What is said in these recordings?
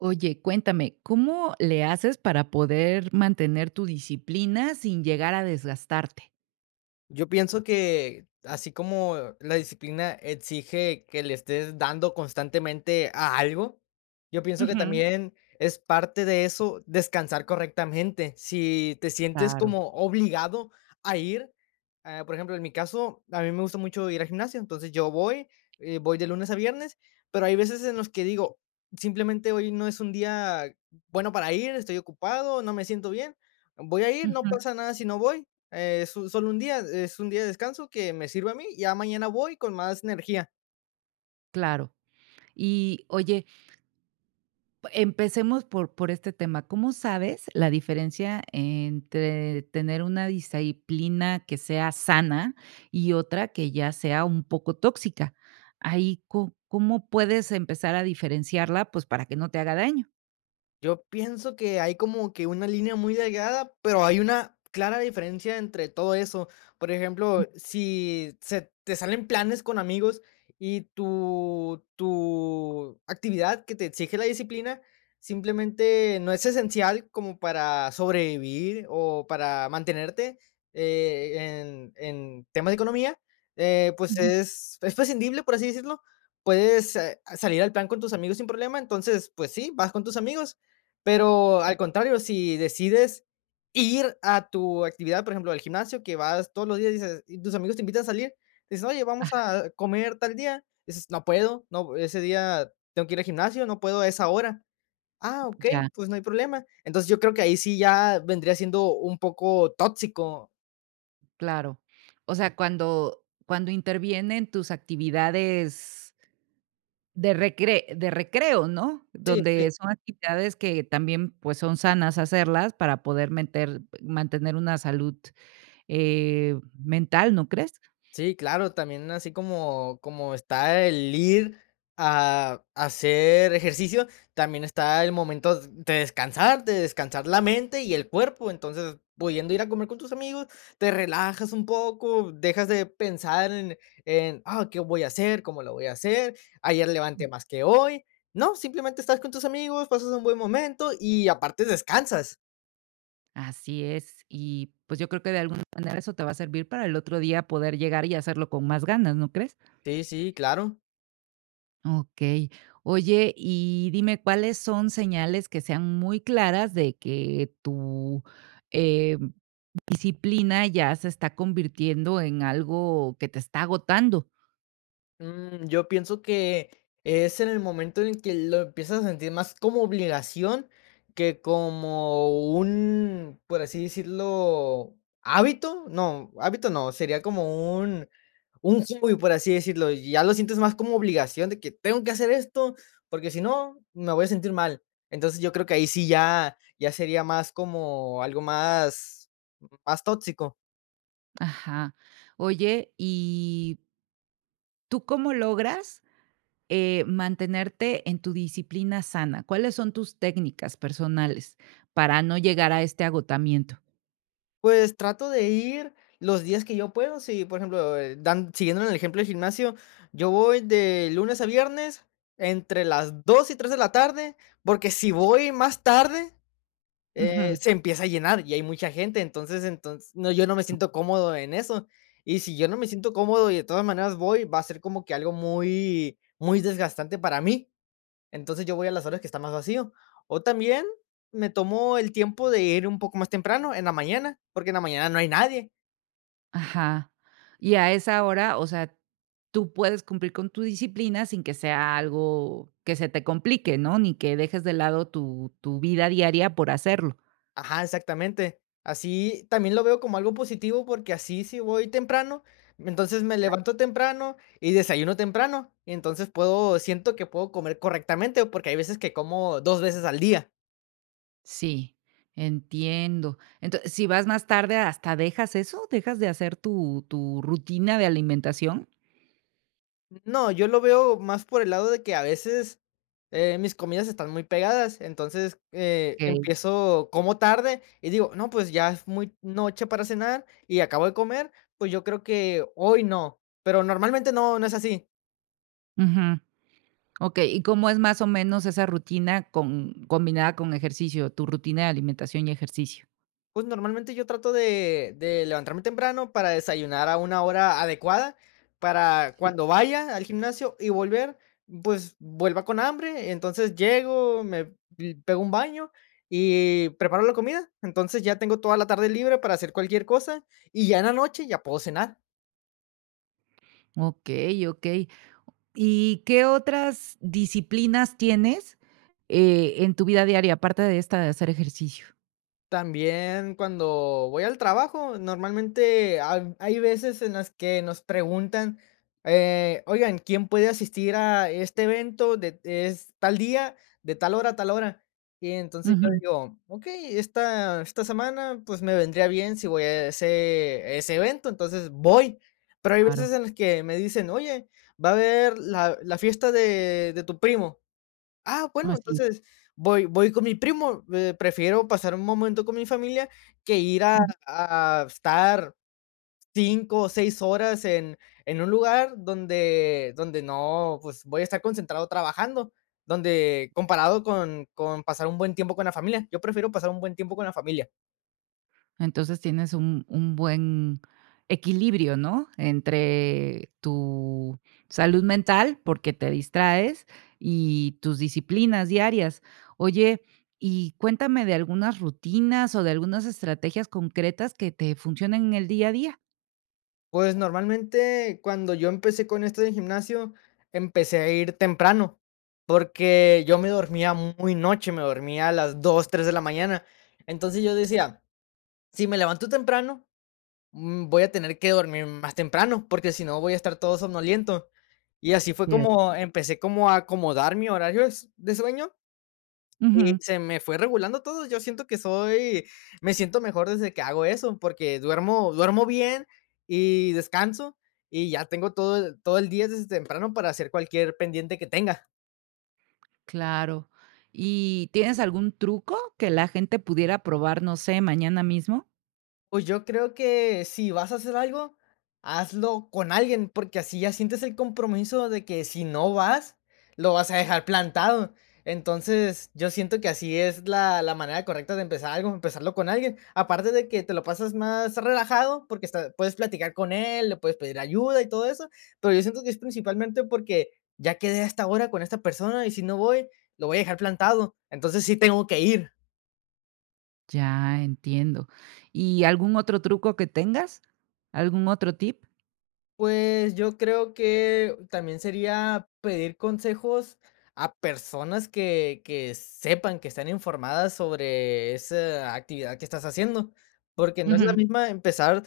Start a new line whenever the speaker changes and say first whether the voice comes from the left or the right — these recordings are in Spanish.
right: Oye, cuéntame, ¿cómo le haces para poder mantener tu disciplina sin llegar a desgastarte?
left: Yo pienso que así como la disciplina exige que le estés dando constantemente a algo, yo pienso que, Ujú,
right: Ujú.
left: también es parte de eso descansar correctamente. Si te sientes
right: Claro,
left: como obligado a ir, por ejemplo, en mi caso, a mí me gusta mucho ir al gimnasio, entonces yo voy de lunes a viernes, pero hay veces en los que digo, simplemente hoy no es un día bueno para ir, estoy ocupado, no me siento bien, voy a ir,
right: ujú,
left: no pasa nada si no voy. Es un solo un día, es un día de descanso que me sirve a mí, ya mañana voy con más energía.
right: claro. Y oye, empecemos por este tema. ¿Cómo sabes la diferencia entre tener una disciplina que sea sana y otra que ya sea un poco tóxica? Ahí, ¿cómo puedes empezar a diferenciarla? Pues para que no te haga daño.
left: Yo pienso que hay como que una línea muy delgada, pero hay una clara diferencia entre todo eso. Por ejemplo, si se te salen planes con amigos y tu actividad que te exige la disciplina simplemente no es esencial como para sobrevivir o para mantenerte eh, en temas de economía, pues
right: Ujú.
left: es prescindible, por así decirlo. Puedes salir al plan con tus amigos sin problema, entonces pues sí, vas con tus amigos, pero al contrario, si decides ir a tu actividad, por ejemplo, al gimnasio, que vas todos los días, dices y tus amigos te invitan a salir, dices: "Oye,
right: Ah,
left: vamos a comer tal día", dices: "No puedo, no, ese día tengo que ir al gimnasio, no puedo a esa hora". "Ah,
right: ya.
left: okey, pues no hay problema". Entonces, yo creo que ahí sí ya vendría siendo un poco tóxico.
right: Claro. O sea, cuando intervienen tus actividades de recreo, ¿no?
left: Sí, sí.
right: Donde son actividades que también, pues, son sanas hacerlas para poder meter mantener una salud, mental, ¿no crees?
left: Sí, claro, también así como está el ir a hacer ejercicio, también está el momento de descansar la mente y el cuerpo. Entonces, pudiendo ir a comer con tus amigos, te relajas un poco, dejas de pensar ¿qué voy a hacer? ¿Cómo lo voy a hacer? Ayer levanté más que hoy. No, simplemente estás con tus amigos, pasas un buen momento y aparte descansas.
right: Así es. Y, pues, yo creo que de alguna manera eso te va a servir para el otro día poder llegar y hacerlo con más ganas, ¿no crees?
left: Sí, sí, claro.
right: Okey. Oye, y dime, ¿cuáles son señales que sean muy claras de que tu, eh disciplina ya se está convirtiendo en algo que te está agotando?
left: Yo pienso que es en el momento en el que lo empiezas a sentir más como obligación que como un, por así decirlo, hábito. No, hábito no, sería como un hobby, por así decirlo. Y ya lo sientes más como obligación de que tengo que hacer esto, porque si no, me voy a sentir mal. Entonces yo creo que ahí sí ya, sería más como algo más tóxico.
right: Ajá. Oye, ¿y tú cómo logras, mantenerte en tu disciplina sana? ¿Cuáles son tus técnicas personales para no llegar a este agotamiento?
left: Pues trato de ir los días que yo puedo. Si, por ejemplo, dan siguiendo en el ejemplo del gimnasio, yo voy de lunes a viernes entre las 2 y 3 de la tarde, porque si voy más tarde,
right: Ujú.
left: se empieza a llenar y hay mucha gente, entonces no, yo no me siento cómodo en eso. Y si yo no me siento cómodo y de todas maneras voy, va a ser como que algo muy muy desgastante para mí. Entonces, yo voy a las horas que está más vacío. O también me tomo el tiempo de ir un poco más temprano, en la mañana, porque en la mañana no hay nadie.
right: Ajá. Y a esa hora, o sea, tú puedes cumplir con tu disciplina sin que sea algo que se te complique, ¿no? Ni que dejes de lado tu vida diaria por hacerlo.
left: Ajá, exactamente. Así también lo veo como algo positivo, porque así si voy temprano, entonces me levanto temprano y desayuno temprano, y entonces puedo siento que puedo comer correctamente, porque hay veces que como 2 veces al día.
right: Sí, entiendo. Entonces, si vas más tarde, ¿hasta dejas eso? ¿Dejas de hacer tu rutina de alimentación?
left: No, yo lo veo más por el lado de que a veces, mis comidas están muy pegadas, entonces,
right: Okey.
left: empiezo como tarde y digo: "No, pues ya es muy noche para cenar y acabo de comer, pues yo creo que hoy no", pero normalmente no, no es así.
right: Ujú. Okey, ¿y cómo es más o menos esa rutina con combinada con ejercicio, tu rutina de alimentación y ejercicio?
left: Pues, normalmente yo trato de levantarme temprano para desayunar a una hora adecuada, para
right: Sí.
left: cuando vaya al gimnasio y volver, pues, vuelva con hambre. Entonces, llego, me y pego un baño y preparo la comida. Entonces, ya tengo toda la tarde libre para hacer cualquier cosa, y ya en la noche ya puedo cenar.
right: Okey, okey. ¿Y qué otras disciplinas tienes, en tu vida diaria, aparte de esta de hacer ejercicio?
left: También cuando voy al trabajo, normalmente hay veces en las que nos preguntan, oigan, ¿quién puede asistir a este evento de es tal día, de tal hora a tal hora? Y entonces yo
right: Ujú,
left: digo, ok, esta semana pues me vendría bien si voy a ese evento, entonces voy. Pero hay
right: claro.
left: veces en las que me dicen, oye, va a haber la fiesta de tu primo. Ah, bueno,
right: Así.
left: entonces voy con mi primo, prefiero pasar un momento con mi familia que ir a estar 5, o 6 horas en un lugar donde no, pues, voy a estar concentrado trabajando, donde comparado con pasar un buen tiempo con la familia. Yo prefiero pasar un buen tiempo con la familia.
right: Entonces tienes un buen equilibrio, ¿no? Entre tu salud mental, porque te distraes, y tus disciplinas diarias. Oye, y cuéntame de algunas rutinas o de algunas estrategias concretas que te funcionen en el día a día.
left: Pues, normalmente, cuando yo empecé con esto del gimnasio, empecé a ir temprano, porque yo me dormía muy noche, me dormía a las 2 3 de la mañana. Entonces, yo decía: "Si me levanto temprano, voy a tener que dormir más temprano, porque si no voy a estar todo somnoliento". Y así fue
right: Cierto.
left: como empecé como a acomodar mi horario de sueño y
right: Ujú,
left: se me fue regulando todo. Yo siento que soy me siento mejor desde que hago eso, porque duermo bien y descanso, y ya tengo todo el día desde temprano para hacer cualquier pendiente que tenga.
right: claro. ¿Y tienes algún truco que la gente pudiera probar, no sé, mañana mismo?
left: Pues yo creo que si vas a hacer algo, hazlo con alguien, porque así ya sientes el compromiso de que si no vas, lo vas a dejar plantado. Entonces, yo siento que así es la manera correcta de empezar algo, empezarlo con alguien. Aparte de que te lo pasas más relajado, porque puedes platicar con él, le puedes pedir ayuda y todo eso, pero yo siento que es principalmente porque ya quedé hasta ahora con esta persona y si no voy, lo voy a dejar plantado. Entonces sí tengo que ir.
right: Ya, entiendo. ¿Y algún otro truco que tengas? ¿Algún otro tip?
left: Pues, yo creo que también sería pedir consejos a personas que sepan, que están informadas sobre esa actividad que estás haciendo, porque no es la
right: Ujú,
left: misma empezar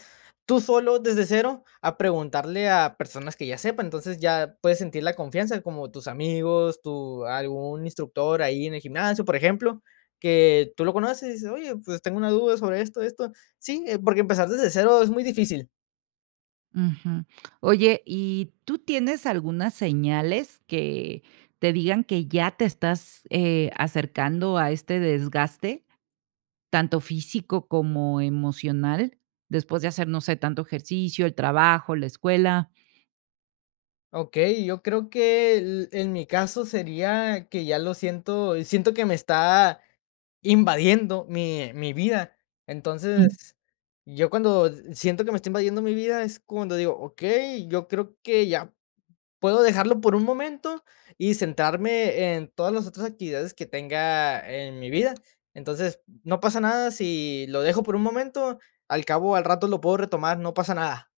left: tú solo desde cero a preguntarle a personas que ya sepan, entonces ya puedes sentir la confianza, como tus amigos, tu algún instructor ahí en el gimnasio, por ejemplo, que tú lo conoces y dices: "Oye, pues tengo una duda sobre esto, esto". Sí, porque empezar desde cero es muy difícil.
right: ujú. Oye, ¿y tú tienes algunas señales que te digan que ya te estás, acercando a este desgaste, tanto físico como emocional? Después de hacer, no sé, tanto ejercicio, el trabajo, la escuela.
left: Okey, yo creo que el en mi caso sería que ya lo siento que me está invadiendo mi vida.
right: Mm.
left: Entonces, yo cuando siento que me está invadiendo mi vida es cuando digo: "Okey, yo creo que ya puedo dejarlo por un momento y centrarme en todas las otras actividades que tenga en mi vida". Entonces, no pasa nada si lo dejo por un momento, al cabo al rato lo puedo retomar, no pasa nada.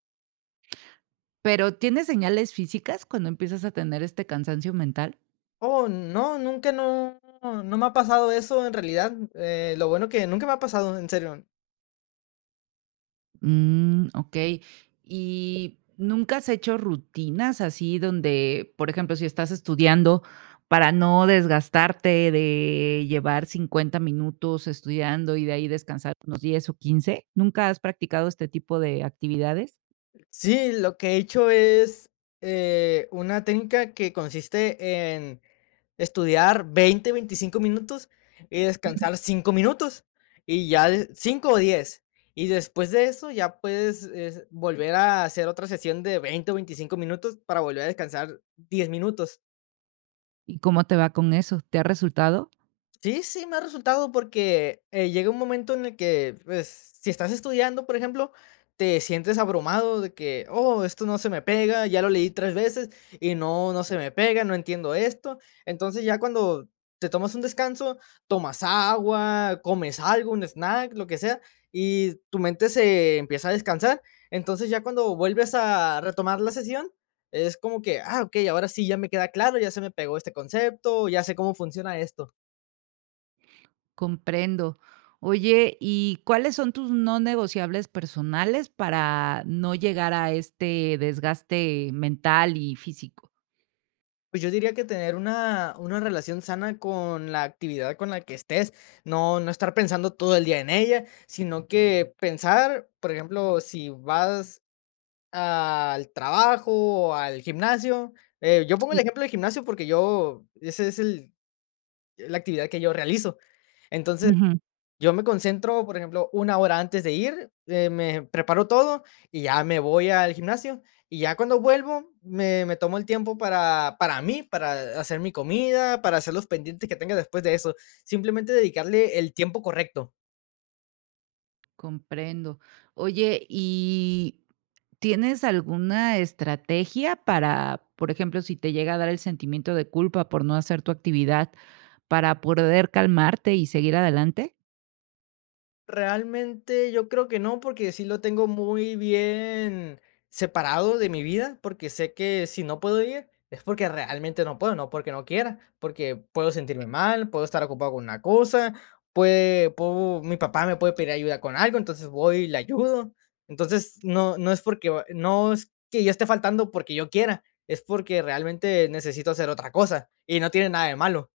right: Pero, ¿tienes señales físicas cuando empiezas a tener este cansancio mental?
left: Oh, no, nunca no me ha pasado eso en realidad, lo bueno que nunca me ha pasado, en serio.
right: Mm, okey. ¿Y nunca has hecho rutinas así donde, por ejemplo, si estás estudiando, para no desgastarte de llevar 50 minutos estudiando y de ahí descansar unos 10 o 15? ¿Nunca has practicado este tipo de actividades?
left: Sí, lo que he hecho es, una técnica que consiste en estudiar 20 25 minutos y
right: Ujú.
left: descansar 5 minutos, y ya cinco o 10 y después de eso ya es volver a hacer otra sesión de 20 o 25 minutos para volver a descansar 10 minutos.
right: ¿Y cómo te va con eso? ¿Te ha resultado?
left: Sí, sí, me ha resultado porque, llega un momento en el que, pues, si estás estudiando, por ejemplo, te sientes abrumado de que: "Oh, esto no se me pega, ya lo leí 3 veces y no, no se me pega, no entiendo esto". Entonces, ya cuando te tomas un descanso, tomas agua, comes algo, un snack, lo que sea, y tu mente se empieza a descansar. Entonces, ya cuando vuelves a retomar la sesión, es como que: "Ah, okey, ahora sí ya me queda claro, ya se me pegó este concepto, ya sé cómo funciona esto".
right: Comprendo. Oye, ¿y cuáles son tus no negociables personales para no llegar a este desgaste mental y físico?
left: Pues yo diría que tener una relación sana con la actividad con la que estés, no, no estar pensando todo el día en ella, sino que pensar, por ejemplo, si vas al trabajo o al gimnasio, yo pongo el
right: Sí.
left: ejemplo del gimnasio porque yo, esa es la actividad que yo realizo. Entonces, yo me concentro, por ejemplo, una hora antes de ir, me preparo todo y ya me voy al gimnasio, y ya cuando vuelvo me tomo el tiempo para mí, para hacer mi comida, para hacer los pendientes que tenga después de eso. Simplemente dedicarle el tiempo correcto.
right: Comprendo. Oye, ¿y tienes alguna estrategia para, por ejemplo, si te llega a dar el sentimiento de culpa por no hacer tu actividad, para poder calmarte y seguir adelante?
left: Realmente yo creo que no, porque sí lo tengo muy bien separado de mi vida, porque sé que si no puedo ir es porque realmente no puedo, no porque no quiera, porque puedo sentirme mal, puedo estar ocupado con una cosa, mi papá me puede pedir ayuda con algo, entonces voy y le ayudo. Entonces no, no es porque no es que yo esté faltando porque yo quiera, es porque realmente necesito hacer otra cosa y no tiene nada de malo.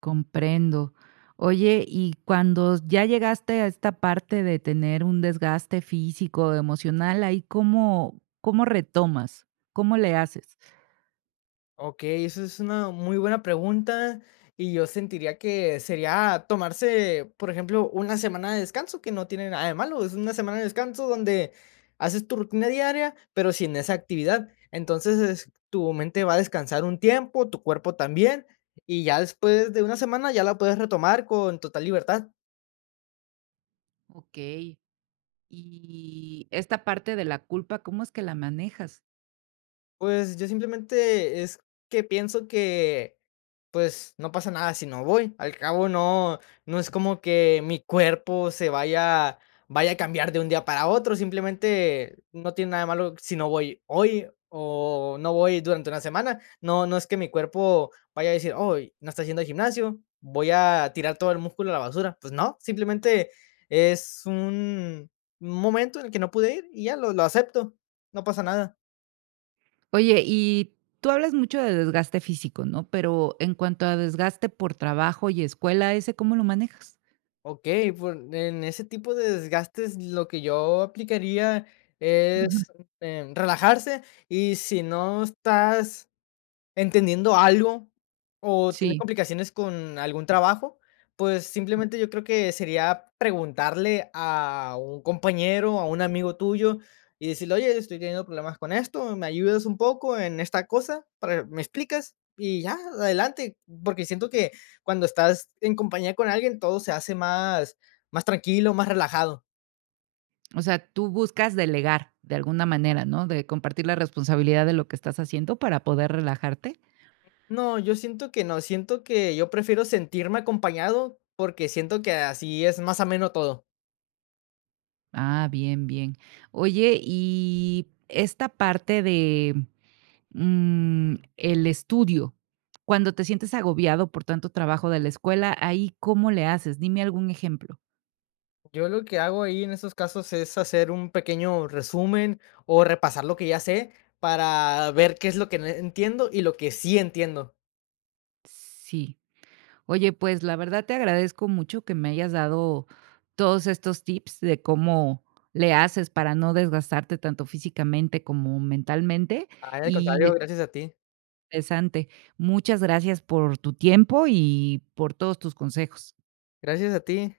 right: Comprendo. Oye, y cuando ya llegaste a esta parte de tener un desgaste físico, emocional, ahí cómo, ¿cómo retomas, cómo le haces?
left: Ok, eso es una muy buena pregunta y yo sentiría que sería tomarse, por ejemplo, una semana de descanso, que no tiene nada de malo, es una semana de descanso donde haces tu rutina diaria, pero sin esa actividad. Entonces tu mente va a descansar un tiempo, tu cuerpo también, y ya después de una semana ya la puedes retomar con total libertad.
right: Ok. Y esta parte de la culpa, ¿cómo es que la manejas?
left: Pues, yo simplemente es que pienso que, pues, no pasa nada si no voy. Al cabo no es como que mi cuerpo se vaya a cambiar de un día para otro, simplemente no tiene nada de malo si no voy hoy o no voy durante una semana. No es que mi cuerpo vaya a decir: "Oy, no está haciendo gimnasio, voy a tirar todo el músculo a la basura". Pues no, simplemente es un momento en el que no pude ir y ya lo acepto, no pasa nada.
right: Oye, y tú hablas mucho de desgaste físico, ¿no? Pero en cuanto a desgaste por trabajo y escuela, ¿ese cómo lo manejas?
left: Ok, por en ese tipo de desgastes lo que yo aplicaría
right: Ujú.
left: es relajarse y si no estás entendiendo algo o tiene
right: Sí,
left: complicaciones con algún trabajo, pues simplemente yo creo que sería preguntarle a un compañero, a un amigo tuyo y decirle, oye, estoy teniendo problemas con esto, me ayudas un poco en esta cosa, para, me explicas y ya, adelante, porque siento que cuando estás en compañía con alguien todo se hace más tranquilo, más relajado.
right: o sea, tú buscas delegar de alguna manera, ¿no? De compartir la responsabilidad de lo que estás haciendo para poder relajarte.
left: No, yo siento que no, siento que yo prefiero sentirme acompañado porque siento que así es más ameno todo.
right: Ah, bien, bien. Oye, y esta parte de el estudio, cuando te sientes agobiado por tanto trabajo de la escuela, ahí, ¿cómo le haces? Dime algún ejemplo.
left: Yo lo que hago ahí en esos casos es hacer un pequeño resumen o repasar lo que ya sé para ver qué es lo que no entiendo y lo que sí entiendo.
right: Sí. Oye, pues la verdad te agradezco mucho que me hayas dado todos estos tips de cómo le haces para no desgastarte tanto físicamente como mentalmente,
left: Ay, al
right: y
left: contrario,
right: es
left: gracias a ti.
right: interesante. Muchas gracias por tu tiempo y por todos tus consejos.
left: Gracias a ti.